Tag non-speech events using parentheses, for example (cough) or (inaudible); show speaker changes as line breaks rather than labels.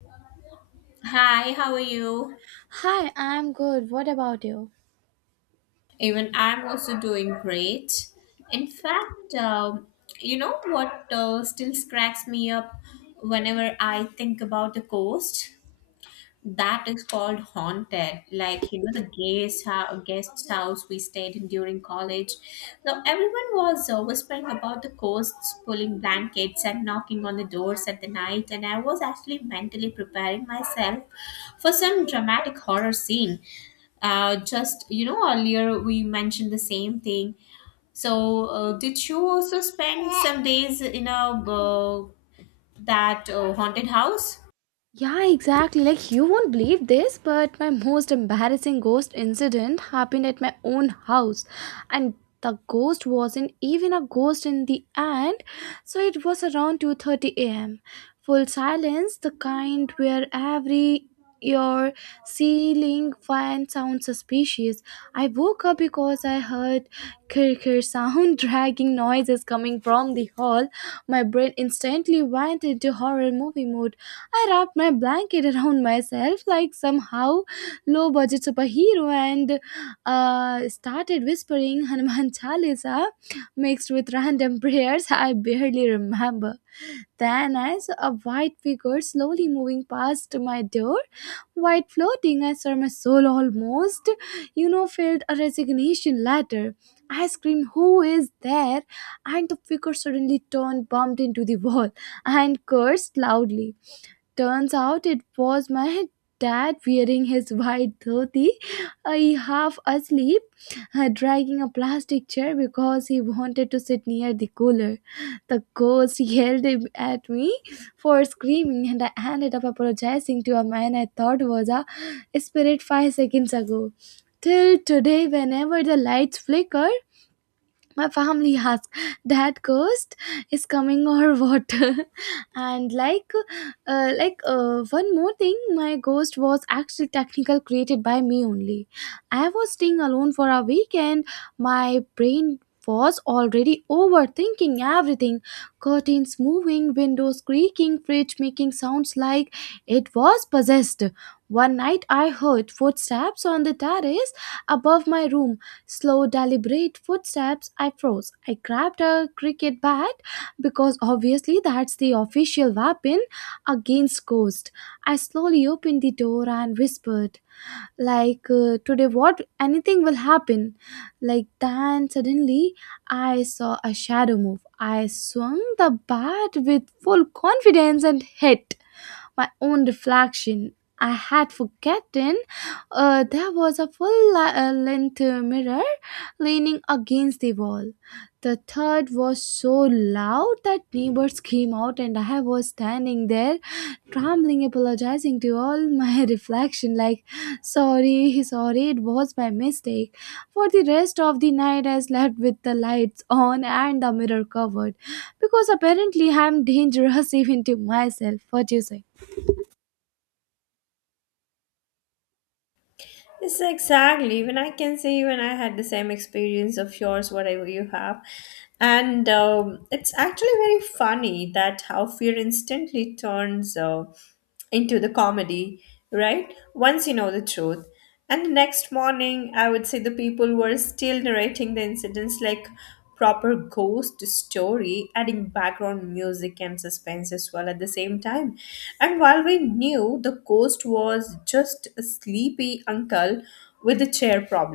Hi, how are you?
Hi, I'm good. What about you?
Even I'm also doing great. In fact, you know what still cracks me up whenever I think about the coast? That is called haunted. Like you know, the guest house we stayed in during college. So everyone was whispering about the ghosts, pulling blankets and knocking on the doors at the night. And I was actually mentally preparing myself for some dramatic horror scene. Just you know, earlier we mentioned the same thing. So, did you also spend some days in a that haunted house?
Yeah, exactly. Like, you won't believe this, but my most embarrassing ghost incident happened at my own house. And the ghost wasn't even a ghost in the end, so it was around 2:30 a.m. Full silence, the kind where every your ceiling fan sounds suspicious. I woke up because I heard kirkir sound (laughs) dragging noises coming from the hall. My brain instantly went into horror movie mode. I wrapped my blanket around myself like somehow low budget superhero and started whispering Hanuman Chalisa mixed with random (laughs) prayers I barely remember. Then, as a white figure slowly moving past my door, white floating, I saw my soul almost, you know, filled a resignation letter. I screamed, "Who is there?" And the figure suddenly turned, bumped into the wall, and cursed loudly. Turns out it was my dad wearing his white dhoti, I half asleep, dragging a plastic chair because he wanted to sit near the cooler. The ghost yelled at me for screaming, and I ended up apologizing to a man I thought was a spirit 5 seconds ago. Till today, whenever the lights flicker, my family (laughs) asked, "Dad ghost is coming or what?" (laughs) And like, one more thing, my ghost was actually technical created by me only. I was staying alone for a weekend. My brain was already overthinking everything. Curtains moving, windows creaking, fridge making sounds like it was possessed. One night I heard footsteps on the terrace above my room, slow, deliberate footsteps. I froze. I grabbed a cricket bat because obviously that's the official weapon against ghosts. I slowly opened the door and whispered, like, "Today what? Anything will happen." Like, then suddenly I saw a shadow move. I swung the bat with full confidence and hit my own reflection. I had forgotten there was a full length mirror leaning against the wall. The third was so loud that neighbors came out, and I was standing there, trembling, apologizing to all my (laughs) reflection, like, "Sorry, sorry, it was my mistake." For the rest of the night, I slept with the lights on and the mirror covered, because apparently I'm dangerous (laughs) even to myself. What do you say?
Yes, exactly. Even I can say, even I had the same experience of yours, whatever you have. And it's actually very funny that how fear instantly turns into the comedy, right? Once you know the truth. And the next morning, I would say the people were still narrating the incidents like proper ghost story, adding background music and suspense as well at the same time. And while we knew the ghost was just a sleepy uncle with a chair problem,